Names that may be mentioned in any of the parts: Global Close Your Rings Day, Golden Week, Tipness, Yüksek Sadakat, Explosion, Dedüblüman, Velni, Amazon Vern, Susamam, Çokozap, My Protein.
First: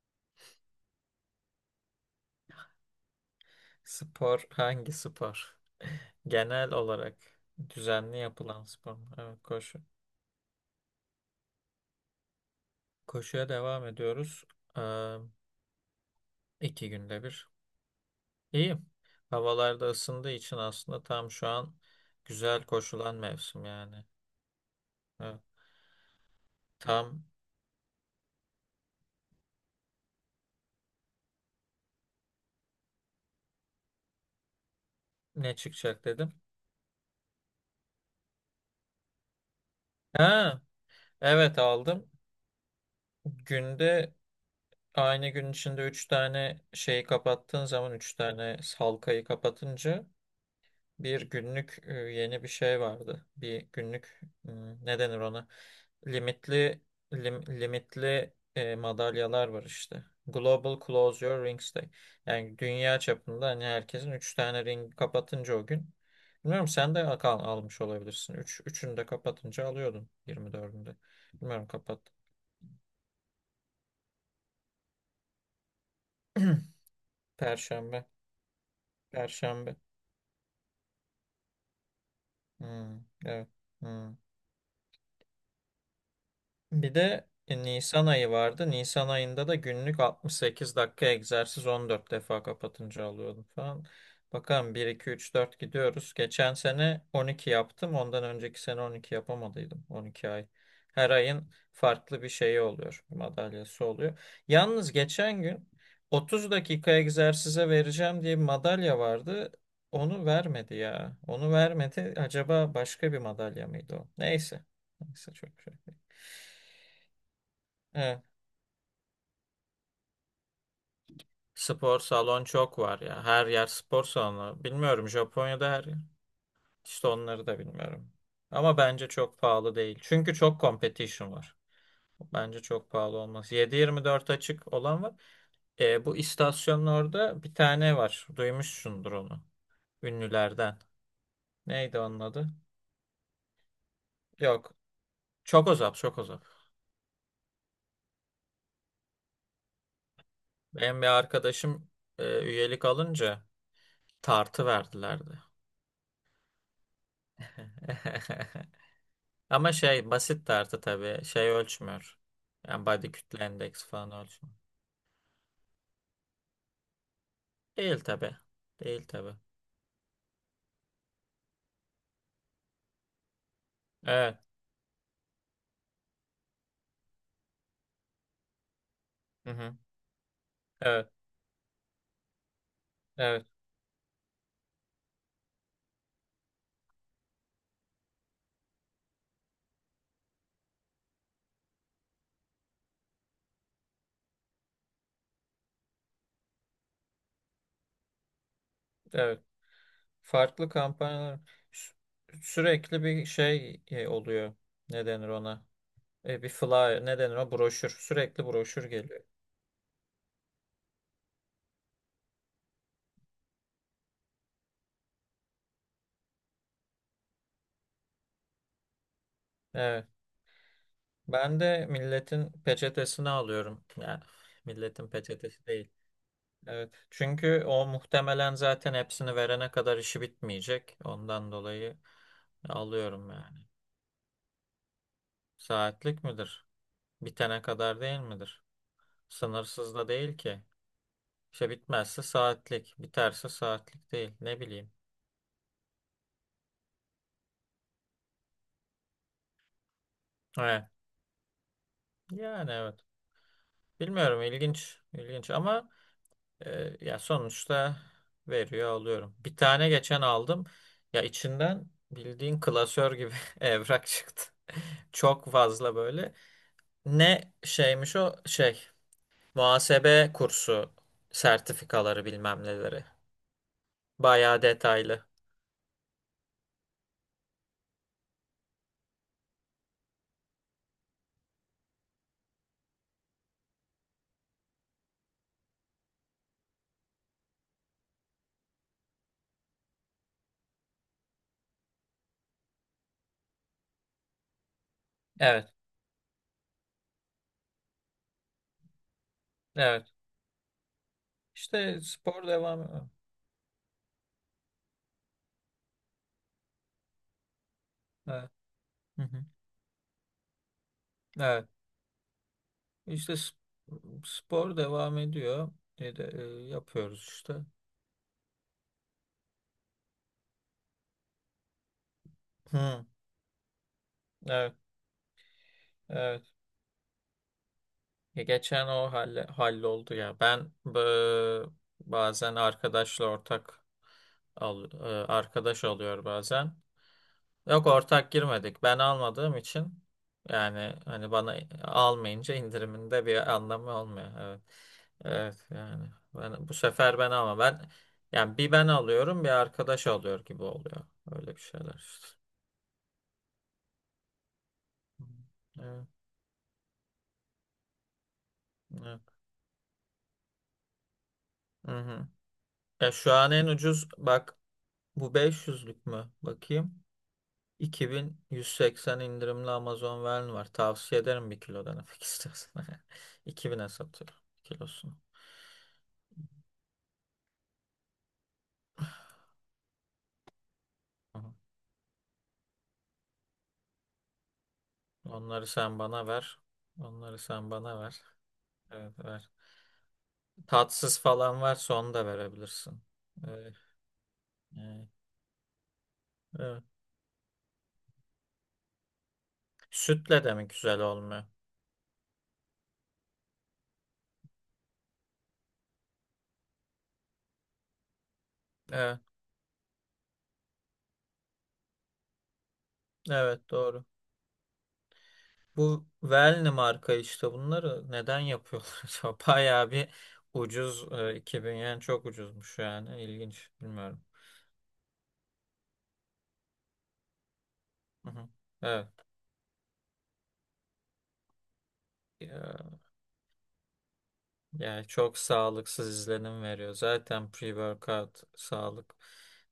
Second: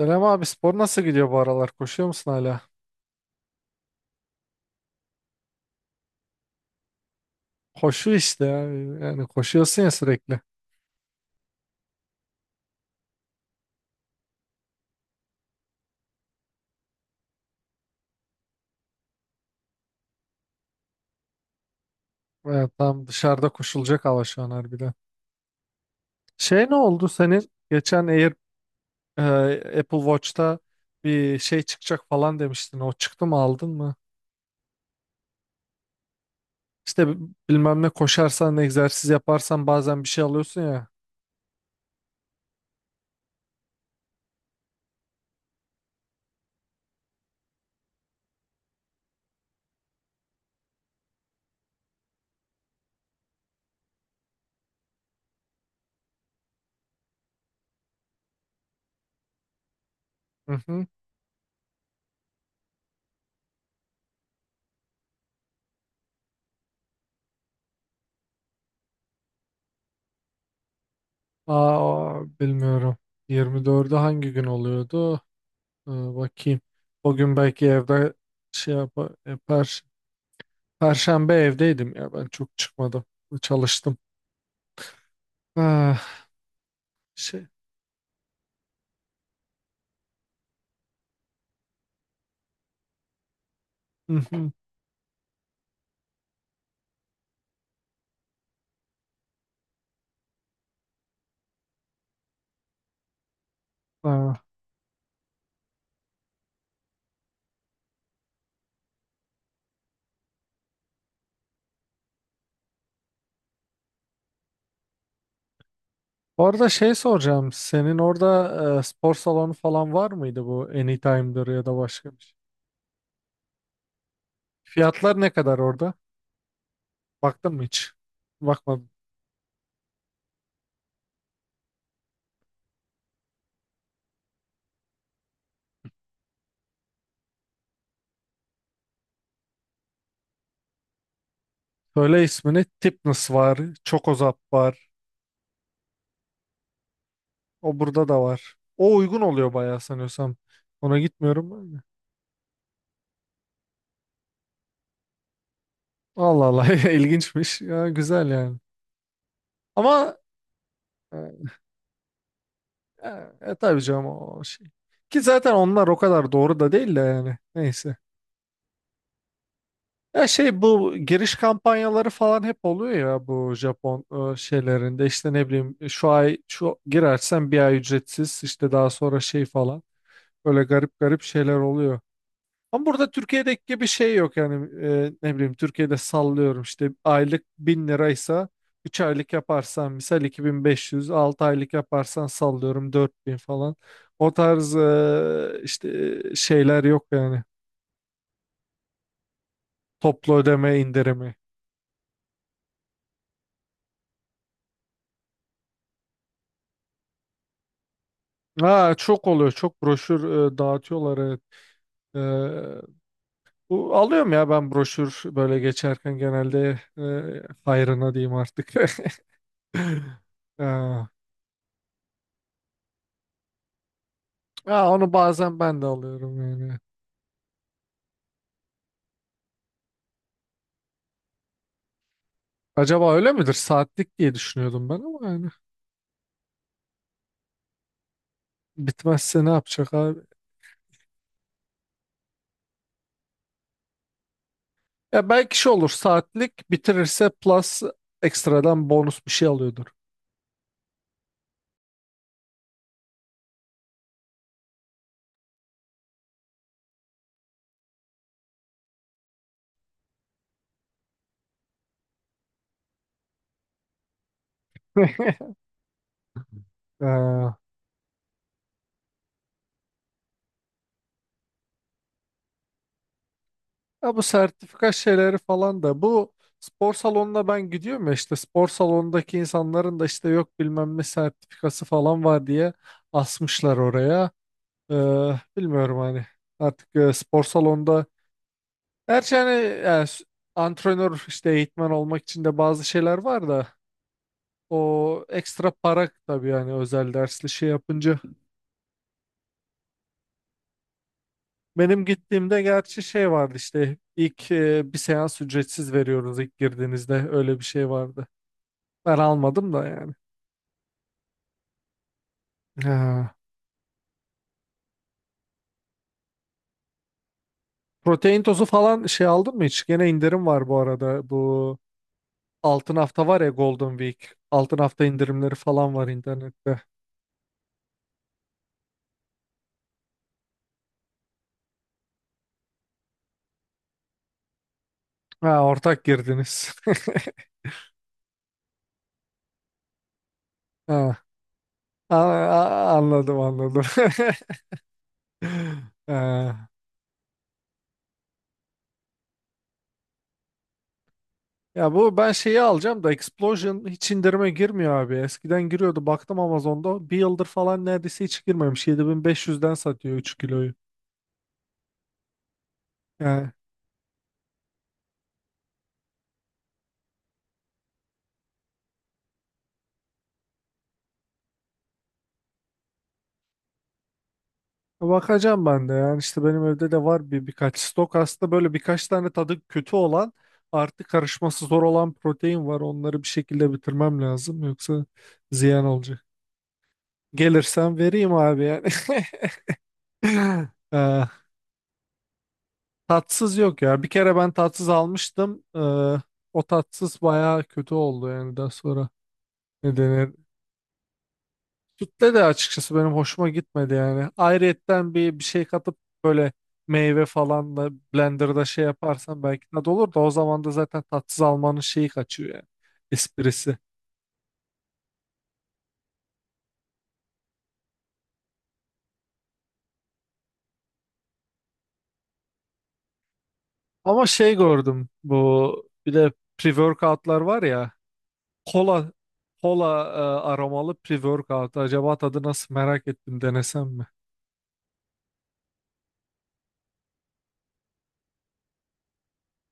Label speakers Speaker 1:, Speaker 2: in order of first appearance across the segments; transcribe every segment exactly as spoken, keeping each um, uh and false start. Speaker 1: Selam abi, spor nasıl gidiyor bu aralar? Koşuyor musun hala?
Speaker 2: Spor hangi spor? Genel olarak
Speaker 1: Koşu
Speaker 2: düzenli
Speaker 1: işte ya.
Speaker 2: yapılan spor mu?
Speaker 1: Yani
Speaker 2: Evet, koşu.
Speaker 1: koşuyorsun ya sürekli.
Speaker 2: Koşuya devam ediyoruz. Ee, iki günde bir. İyi. Havalar da ısındığı için aslında tam şu an güzel
Speaker 1: Evet, tam
Speaker 2: koşulan
Speaker 1: dışarıda
Speaker 2: mevsim
Speaker 1: koşulacak
Speaker 2: yani.
Speaker 1: hava şu an harbiden.
Speaker 2: Evet.
Speaker 1: Şey, ne oldu
Speaker 2: Tam
Speaker 1: senin? Geçen Air, e, Apple Watch'ta bir şey çıkacak falan demiştin. O çıktı mı, aldın mı?
Speaker 2: ne çıkacak dedim.
Speaker 1: İşte bi- bilmem ne, koşarsan, egzersiz yaparsan bazen bir şey alıyorsun
Speaker 2: Ha,
Speaker 1: ya.
Speaker 2: evet aldım. Günde aynı gün içinde üç tane şeyi kapattığın zaman üç tane halkayı kapatınca bir günlük e, yeni bir şey vardı. Bir günlük hmm, ne denir ona? Limitli lim- limitli e, madalyalar var işte.
Speaker 1: Hı
Speaker 2: Global
Speaker 1: hı.
Speaker 2: Close Your Rings Day. Yani dünya çapında hani herkesin üç tane ring kapatınca o gün. Bilmiyorum sen de al almış olabilirsin. üç, üçünü de kapatınca alıyordun yirmi dördünde. Bilmiyorum kapat.
Speaker 1: Aa, bilmiyorum. yirmi dördü hangi gün oluyordu? Ee, bakayım. O gün belki
Speaker 2: Perşembe.
Speaker 1: evde şey yap
Speaker 2: Perşembe.
Speaker 1: yapar. Perşembe evdeydim ya, ben çok
Speaker 2: Hmm,
Speaker 1: çıkmadım.
Speaker 2: evet.
Speaker 1: Çalıştım.
Speaker 2: Hmm.
Speaker 1: Ah,
Speaker 2: Bir de
Speaker 1: şey.
Speaker 2: e, Nisan ayı vardı. Nisan ayında da günlük altmış sekiz dakika egzersiz on dört defa kapatınca alıyordum falan.
Speaker 1: Hı hı.
Speaker 2: Bakalım bir iki üç dört gidiyoruz. Geçen sene on iki yaptım. Ondan önceki sene on iki yapamadıydım. on iki ay. Her ayın farklı bir şeyi oluyor. Madalyası oluyor.
Speaker 1: Ah.
Speaker 2: Yalnız geçen gün otuz dakika egzersize vereceğim diye bir madalya vardı. Onu vermedi ya. Onu vermedi. Acaba başka bir madalya mıydı o? Neyse. Neyse çok şey.
Speaker 1: Orada şey soracağım. Senin orada e, spor salonu falan var mıydı, bu Anytime'dır ya da
Speaker 2: Spor
Speaker 1: başka bir şey?
Speaker 2: salon çok var ya. Her yer spor salonu. Bilmiyorum
Speaker 1: Fiyatlar ne kadar
Speaker 2: Japonya'da her
Speaker 1: orada?
Speaker 2: yer. İşte onları
Speaker 1: Baktın
Speaker 2: da
Speaker 1: mı hiç?
Speaker 2: bilmiyorum. Ama
Speaker 1: Bakmadım.
Speaker 2: bence çok pahalı değil. Çünkü çok competition var. Bence çok pahalı olmaz. Yedi yirmi dört açık olan var. E, bu istasyonun orada bir tane var. Duymuşsundur onu. Ünlülerden. Neydi onun
Speaker 1: Söyle
Speaker 2: adı?
Speaker 1: ismini. Tipness var. Çokozap
Speaker 2: Yok.
Speaker 1: var.
Speaker 2: Çokozap, Çokozap.
Speaker 1: O burada da var. O uygun oluyor bayağı, sanıyorsam. Ona
Speaker 2: Benim bir
Speaker 1: gitmiyorum ben de.
Speaker 2: arkadaşım e, üyelik alınca tartı verdilerdi.
Speaker 1: Allah Allah, ilginçmiş. Ya, güzel yani.
Speaker 2: Ama şey
Speaker 1: Ama
Speaker 2: basit tartı tabii. Şey ölçmüyor. Yani body
Speaker 1: ya,
Speaker 2: kütle
Speaker 1: e, tabii
Speaker 2: endeksi
Speaker 1: canım,
Speaker 2: falan
Speaker 1: o
Speaker 2: ölçmüyor.
Speaker 1: şey. Ki zaten onlar o kadar doğru da değil de yani. Neyse.
Speaker 2: Değil tabii. Değil tabii.
Speaker 1: Ya şey, bu giriş kampanyaları falan hep oluyor ya bu Japon e,
Speaker 2: Evet.
Speaker 1: şeylerinde, işte ne bileyim, şu ay şu girersen bir ay ücretsiz, işte daha sonra şey
Speaker 2: Hı hı.
Speaker 1: falan, böyle garip
Speaker 2: Evet.
Speaker 1: garip şeyler oluyor. Ama burada
Speaker 2: Evet.
Speaker 1: Türkiye'deki gibi bir şey yok yani, e, ne bileyim, Türkiye'de sallıyorum işte aylık bin liraysa üç aylık yaparsan misal iki bin beş yüz, altı aylık yaparsan sallıyorum dört bin falan, o tarz e, işte e, şeyler yok yani,
Speaker 2: Evet.
Speaker 1: toplu
Speaker 2: Farklı
Speaker 1: ödeme indirimi.
Speaker 2: kampanyalar sü- sürekli bir şey e, oluyor. Ne denir ona? E, bir flyer. Ne denir o? Broşür. Sürekli broşür
Speaker 1: Ha,
Speaker 2: geliyor.
Speaker 1: çok oluyor, çok broşür e, dağıtıyorlar, evet. E, Bu alıyorum ya ben broşür, böyle geçerken genelde, e, hayrına diyeyim artık.
Speaker 2: Evet.
Speaker 1: Ha.
Speaker 2: Ben de milletin peçetesini alıyorum. Yani
Speaker 1: Ha,
Speaker 2: milletin
Speaker 1: onu bazen
Speaker 2: peçetesi
Speaker 1: ben de
Speaker 2: değil.
Speaker 1: alıyorum yani.
Speaker 2: Evet. Çünkü o muhtemelen zaten hepsini verene kadar işi bitmeyecek. Ondan dolayı
Speaker 1: Acaba
Speaker 2: alıyorum
Speaker 1: öyle midir?
Speaker 2: yani.
Speaker 1: Saatlik diye düşünüyordum ben, ama yani
Speaker 2: Saatlik midir? Bitene kadar değil midir?
Speaker 1: bitmezse ne yapacak
Speaker 2: Sınırsız da
Speaker 1: abi?
Speaker 2: değil ki. İşte bitmezse saatlik, biterse saatlik değil. Ne bileyim.
Speaker 1: Ya, belki şey olur, saatlik bitirirse plus, ekstradan bonus bir şey alıyordur.
Speaker 2: Evet. Yani evet. Bilmiyorum ilginç, ilginç ama e, ya sonuçta veriyor alıyorum. Bir tane geçen aldım. Ya içinden bildiğin klasör gibi evrak çıktı. Çok fazla böyle. Ne
Speaker 1: Ee,
Speaker 2: şeymiş o şey muhasebe kursu sertifikaları bilmem neleri.
Speaker 1: ya bu
Speaker 2: Bayağı
Speaker 1: sertifika
Speaker 2: detaylı.
Speaker 1: şeyleri falan da, bu spor salonuna ben gidiyorum ya, işte spor salonundaki insanların da işte, yok bilmem ne sertifikası falan var diye asmışlar oraya. Ee, bilmiyorum hani, artık e, spor salonunda, gerçi hani, e, s- antrenör, işte eğitmen olmak için de bazı şeyler var da. O ekstra
Speaker 2: Evet,
Speaker 1: para tabii yani, özel dersli şey yapınca.
Speaker 2: evet. İşte
Speaker 1: Benim
Speaker 2: spor
Speaker 1: gittiğimde
Speaker 2: devam
Speaker 1: gerçi
Speaker 2: ediyor.
Speaker 1: şey vardı işte, ilk e, bir seans ücretsiz veriyoruz ilk girdiğinizde, öyle bir şey vardı.
Speaker 2: Evet.
Speaker 1: Ben
Speaker 2: Hı hı.
Speaker 1: almadım da yani.
Speaker 2: Evet. İşte
Speaker 1: Ha.
Speaker 2: sp- spor devam ediyor. E de, e, yapıyoruz işte.
Speaker 1: Protein tozu falan şey aldın mı hiç? Gene indirim var bu arada. Bu altın
Speaker 2: Hı,
Speaker 1: hafta var ya, Golden Week.
Speaker 2: evet,
Speaker 1: Altın hafta indirimleri falan var
Speaker 2: evet.
Speaker 1: internette.
Speaker 2: Ya geçen o halle, halloldu ya. Ben bı- bazen arkadaşla ortak al, e,
Speaker 1: Ha,
Speaker 2: arkadaş
Speaker 1: ortak
Speaker 2: oluyor
Speaker 1: girdiniz.
Speaker 2: bazen. Yok ortak girmedik. Ben almadığım için yani
Speaker 1: Ha.
Speaker 2: hani bana
Speaker 1: A-
Speaker 2: almayınca
Speaker 1: a-
Speaker 2: indiriminde
Speaker 1: anladım,
Speaker 2: bir
Speaker 1: anladım.
Speaker 2: anlamı olmuyor. Evet. Evet yani
Speaker 1: Ha.
Speaker 2: ben bu sefer ben ama ben yani bir ben alıyorum bir arkadaş alıyor gibi oluyor. Öyle bir
Speaker 1: Ya,
Speaker 2: şeyler
Speaker 1: bu
Speaker 2: işte.
Speaker 1: ben şeyi alacağım da, Explosion hiç indirime girmiyor abi. Eskiden giriyordu,
Speaker 2: Evet.
Speaker 1: baktım Amazon'da. Bir yıldır falan neredeyse hiç girmemiş.
Speaker 2: Evet.
Speaker 1: yedi bin beş yüzden satıyor üç kiloyu.
Speaker 2: Hı hı. Ya şu an
Speaker 1: Yani
Speaker 2: en ucuz bak bu beş yüzlük mü? Bakayım. iki bin yüz seksen indirimli Amazon Vern var. Tavsiye ederim bir kilo denemek istersen. iki bin'e satıyor kilosunu.
Speaker 1: bakacağım ben de. Yani işte benim evde de var bir birkaç stok. Aslında böyle birkaç tane tadı kötü olan, artı karışması zor olan protein var. Onları bir şekilde bitirmem lazım. Yoksa
Speaker 2: Onları
Speaker 1: ziyan
Speaker 2: sen
Speaker 1: olacak.
Speaker 2: bana ver. Onları sen
Speaker 1: Gelirsem
Speaker 2: bana ver.
Speaker 1: vereyim abi yani.
Speaker 2: Evet ver. Tatsız
Speaker 1: Ee,
Speaker 2: falan varsa onu da verebilirsin.
Speaker 1: tatsız
Speaker 2: Evet,
Speaker 1: yok ya. Bir kere ben tatsız
Speaker 2: evet,
Speaker 1: almıştım. Ee, o
Speaker 2: evet.
Speaker 1: tatsız bayağı kötü oldu yani, daha sonra. Ne denir?
Speaker 2: Sütle de mi güzel olmuyor?
Speaker 1: Sütle de açıkçası benim hoşuma gitmedi yani. Ayrıyetten bir bir şey katıp, böyle meyve falan da blenderda şey
Speaker 2: Evet,
Speaker 1: yaparsan belki tadı olur da, o zaman da zaten tatsız almanın şeyi kaçıyor yani.
Speaker 2: evet
Speaker 1: Esprisi.
Speaker 2: doğru. Bu Velni marka işte bunları neden yapıyorlar acaba? Bayağı bir ucuz e, iki bin yani çok ucuzmuş yani. İlginç, bilmiyorum.
Speaker 1: Ama şey gördüm, bu bir de pre-workoutlar var ya,
Speaker 2: Hı hı. Evet.
Speaker 1: Kola kola e, aromalı pre-workout. Acaba tadı nasıl,
Speaker 2: e,
Speaker 1: merak ettim, denesem mi?
Speaker 2: Yani çok sağlıksız izlenim veriyor. Zaten pre-workout sağlık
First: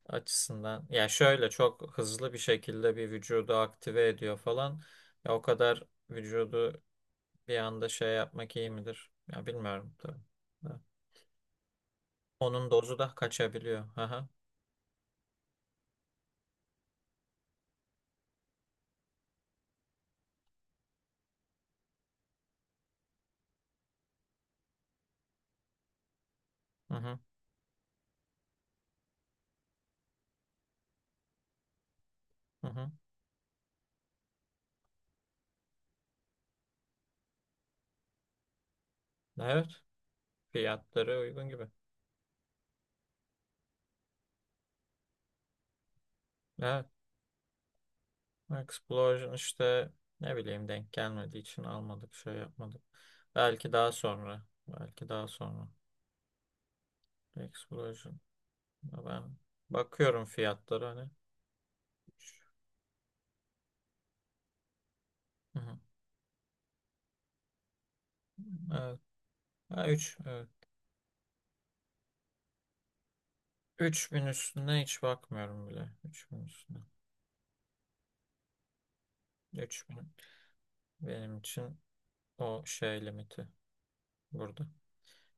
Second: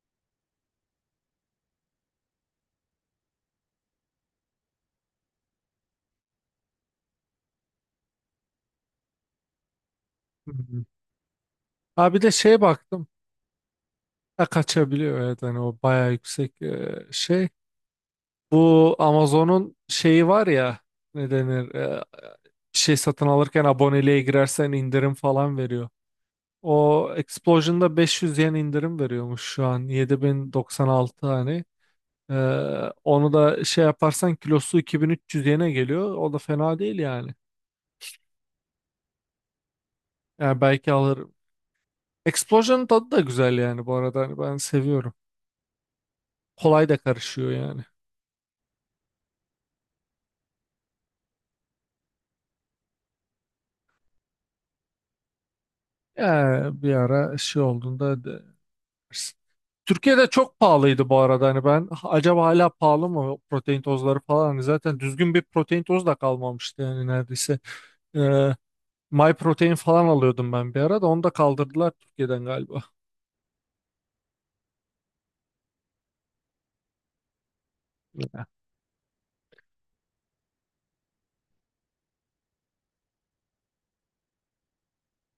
Speaker 2: açısından. Ya şöyle çok hızlı bir şekilde bir vücudu aktive ediyor falan. Ya o kadar vücudu bir anda şey yapmak iyi midir? Ya bilmiyorum tabii. Ha.
Speaker 1: Hmm. Ha, bir de şeye
Speaker 2: Onun dozu
Speaker 1: baktım.
Speaker 2: da kaçabiliyor. Aha.
Speaker 1: Ha, kaçabiliyor, evet, hani o bayağı yüksek e, şey. Bu Amazon'un şeyi var ya, ne denir, e, bir şey satın alırken aboneliğe girersen indirim falan veriyor.
Speaker 2: Hı
Speaker 1: O
Speaker 2: hı.
Speaker 1: Explosion'da beş yüz yen indirim veriyormuş şu an, yedi bin doksan altı hani. E,
Speaker 2: Hı hı.
Speaker 1: onu da şey yaparsan kilosu iki bin üç yüz yene geliyor. O da fena değil yani.
Speaker 2: Evet.
Speaker 1: Yani belki
Speaker 2: Fiyatları
Speaker 1: alırım.
Speaker 2: uygun gibi.
Speaker 1: Explosion'ın tadı da güzel yani bu arada. Hani ben seviyorum.
Speaker 2: Evet.
Speaker 1: Kolay da karışıyor yani.
Speaker 2: Explosion işte ne bileyim denk gelmediği için almadık, şey yapmadık. Belki daha sonra. Belki daha sonra.
Speaker 1: Ya bir ara şey
Speaker 2: Explosion.
Speaker 1: olduğunda,
Speaker 2: Ben bakıyorum
Speaker 1: Türkiye'de çok
Speaker 2: fiyatları
Speaker 1: pahalıydı
Speaker 2: hani.
Speaker 1: bu arada, hani ben, "Ha,
Speaker 2: Üç.
Speaker 1: acaba hala pahalı mı o protein tozları falan, hani zaten düzgün bir
Speaker 2: Hı hı.
Speaker 1: protein tozu da kalmamıştı yani neredeyse. Ee,
Speaker 2: Evet.
Speaker 1: My Protein
Speaker 2: Ha,
Speaker 1: falan
Speaker 2: üç, evet.
Speaker 1: alıyordum ben bir ara, da onu da kaldırdılar Türkiye'den galiba.
Speaker 2: üç bin üstüne hiç bakmıyorum bile. Üç bin üstüne. Üç bin. Benim için o şey limiti burada.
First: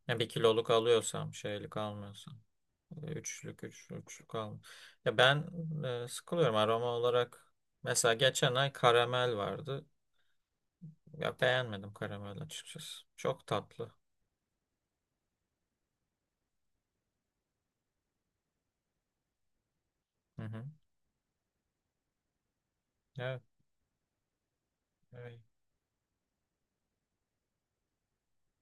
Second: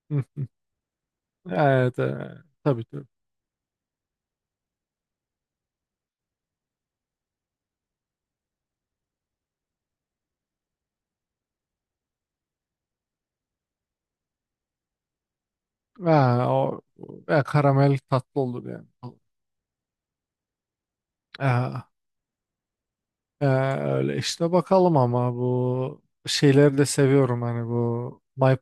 Speaker 2: Ya
Speaker 1: Hı.
Speaker 2: bir kiloluk alıyorsam şeylik
Speaker 1: Evet, e,
Speaker 2: almıyorsam.
Speaker 1: tabii
Speaker 2: E,
Speaker 1: tabii.
Speaker 2: Üçlük, üç, üçlük al. Ya ben e, sıkılıyorum aroma olarak. Mesela geçen ay karamel vardı. Ya beğenmedim karamel açıkçası. Çok tatlı.
Speaker 1: Ha, o, e, karamel tatlı olur yani.
Speaker 2: Hı hı.
Speaker 1: Ha,
Speaker 2: Evet.
Speaker 1: e, öyle işte bakalım, ama
Speaker 2: Evet.
Speaker 1: bu şeyleri de seviyorum hani, bu My,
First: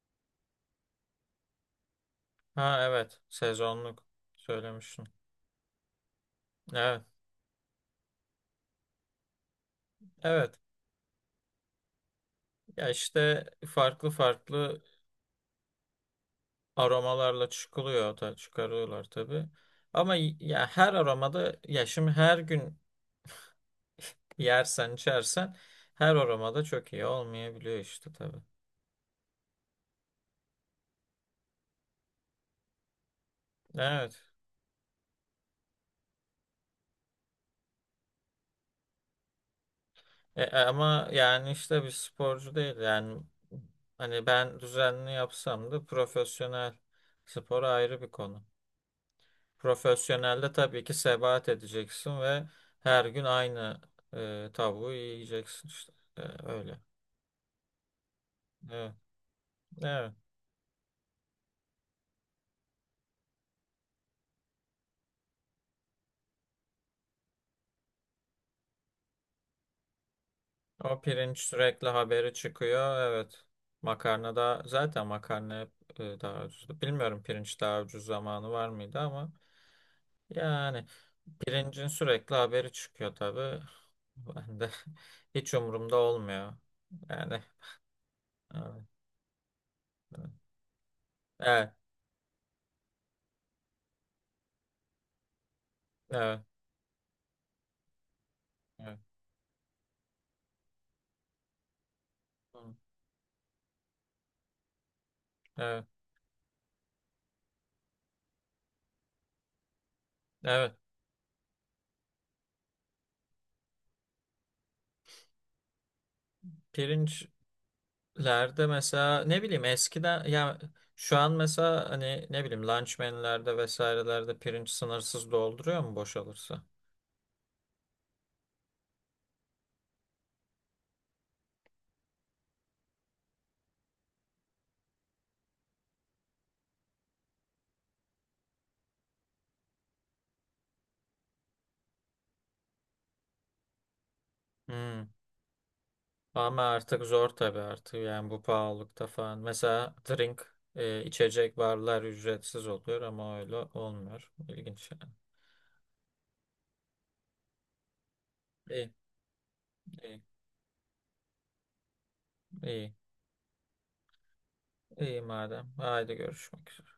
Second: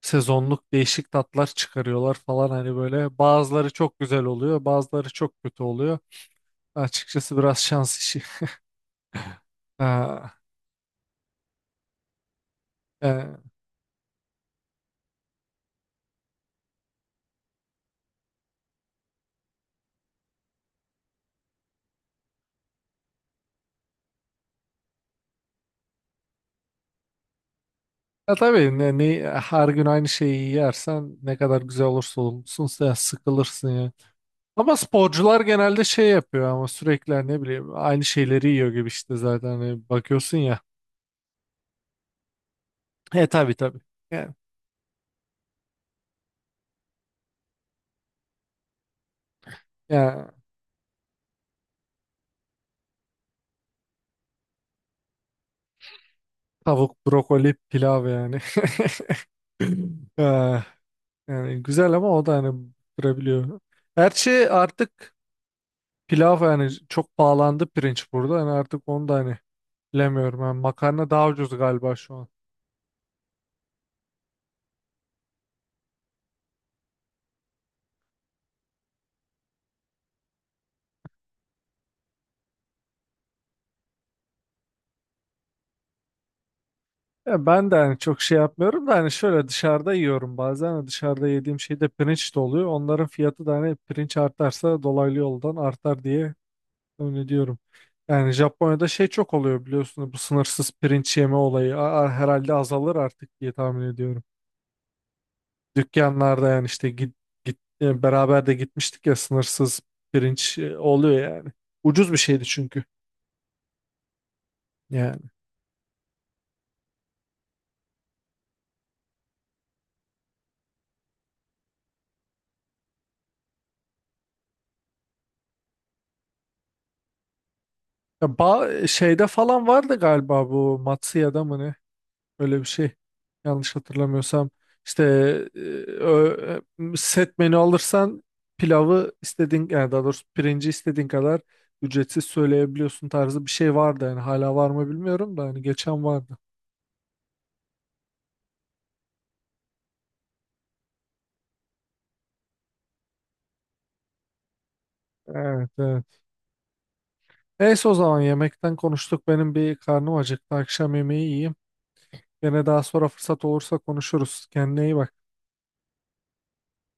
Speaker 1: sezonluk değişik tatlar çıkarıyorlar falan, hani
Speaker 2: Ha,
Speaker 1: böyle
Speaker 2: evet.
Speaker 1: bazıları çok
Speaker 2: Sezonluk.
Speaker 1: güzel oluyor bazıları
Speaker 2: Söylemiştin.
Speaker 1: çok kötü oluyor
Speaker 2: Evet.
Speaker 1: açıkçası, biraz şans işi. Ha,
Speaker 2: Evet. Ya
Speaker 1: e,
Speaker 2: işte farklı farklı aromalarla çıkılıyor da çıkarıyorlar tabii. Ama y- ya her aromada ya şimdi her gün yersen içersen her aromada çok iyi olmayabiliyor işte
Speaker 1: ya
Speaker 2: tabii.
Speaker 1: tabii, ne, ne- her gün aynı şeyi yersen ne kadar güzel olursa olsun sen sıkılırsın ya,
Speaker 2: Evet.
Speaker 1: ama sporcular genelde şey yapıyor ama, sürekli hani ne bileyim aynı şeyleri yiyor gibi işte, zaten hani bakıyorsun
Speaker 2: E, e,
Speaker 1: ya,
Speaker 2: ama yani işte bir sporcu değil yani
Speaker 1: e tabii tabii
Speaker 2: hani
Speaker 1: yani,
Speaker 2: ben düzenli yapsam da profesyonel spor ayrı bir konu.
Speaker 1: yani
Speaker 2: Profesyonelde tabii ki sebat edeceksin ve her gün aynı e, tavuğu yiyeceksin işte. E, öyle.
Speaker 1: tavuk, brokoli, pilav yani.
Speaker 2: Evet. Evet.
Speaker 1: Ee, yani güzel ama, o da hani durabiliyor. Her şey artık, pilav yani çok pahalandı pirinç burada. Yani artık onu da hani bilemiyorum. Yani
Speaker 2: O
Speaker 1: makarna daha
Speaker 2: pirinç
Speaker 1: ucuz
Speaker 2: sürekli
Speaker 1: galiba şu an.
Speaker 2: haberi çıkıyor. Evet. Makarna da zaten makarna hep e, daha ucuzdu. Bilmiyorum pirinç daha ucuz zamanı var mıydı ama yani pirincin sürekli haberi çıkıyor tabii. Ben de hiç umurumda olmuyor. Yani
Speaker 1: Ya ben de hani çok şey
Speaker 2: evet.
Speaker 1: yapmıyorum da, hani şöyle dışarıda yiyorum bazen. Hani dışarıda yediğim
Speaker 2: Evet.
Speaker 1: şey de pirinç de oluyor. Onların fiyatı da hani, pirinç artarsa dolaylı yoldan artar diye
Speaker 2: Evet.
Speaker 1: öyle diyorum. Yani Japonya'da
Speaker 2: Evet. Evet.
Speaker 1: şey çok oluyor biliyorsunuz, bu sınırsız pirinç yeme olayı, A- a- herhalde azalır artık diye tahmin ediyorum
Speaker 2: Evet.
Speaker 1: dükkanlarda yani, işte git, git e, beraber de gitmiştik ya, sınırsız pirinç
Speaker 2: Evet.
Speaker 1: e, oluyor yani. Ucuz bir şeydi çünkü yani.
Speaker 2: Pirinç Lerde mesela ne bileyim eskiden ya şu an mesela hani ne bileyim lunchmenlerde vesairelerde pirinç sınırsız dolduruyor mu boşalırsa?
Speaker 1: Ya ba- şeyde falan vardı galiba, bu Matsuya'da mı ne? Öyle bir şey. Yanlış hatırlamıyorsam. İşte e, ö- e, set menü alırsan pilavı istediğin, yani daha doğrusu pirinci istediğin kadar ücretsiz söyleyebiliyorsun tarzı bir şey vardı yani, hala var mı
Speaker 2: Hmm.
Speaker 1: bilmiyorum da hani geçen vardı.
Speaker 2: Ama artık zor tabii artık yani bu pahalılıkta falan. Mesela drink e, içecek barlar ücretsiz oluyor ama öyle olmuyor. İlginç yani.
Speaker 1: Evet, evet. Neyse, o zaman yemekten
Speaker 2: İyi,
Speaker 1: konuştuk. Benim bir karnım
Speaker 2: iyi,
Speaker 1: acıktı. Akşam yemeği yiyeyim. Gene daha
Speaker 2: iyi,
Speaker 1: sonra fırsat olursa konuşuruz. Kendine iyi
Speaker 2: iyi
Speaker 1: bak.
Speaker 2: madem. Haydi görüşmek üzere.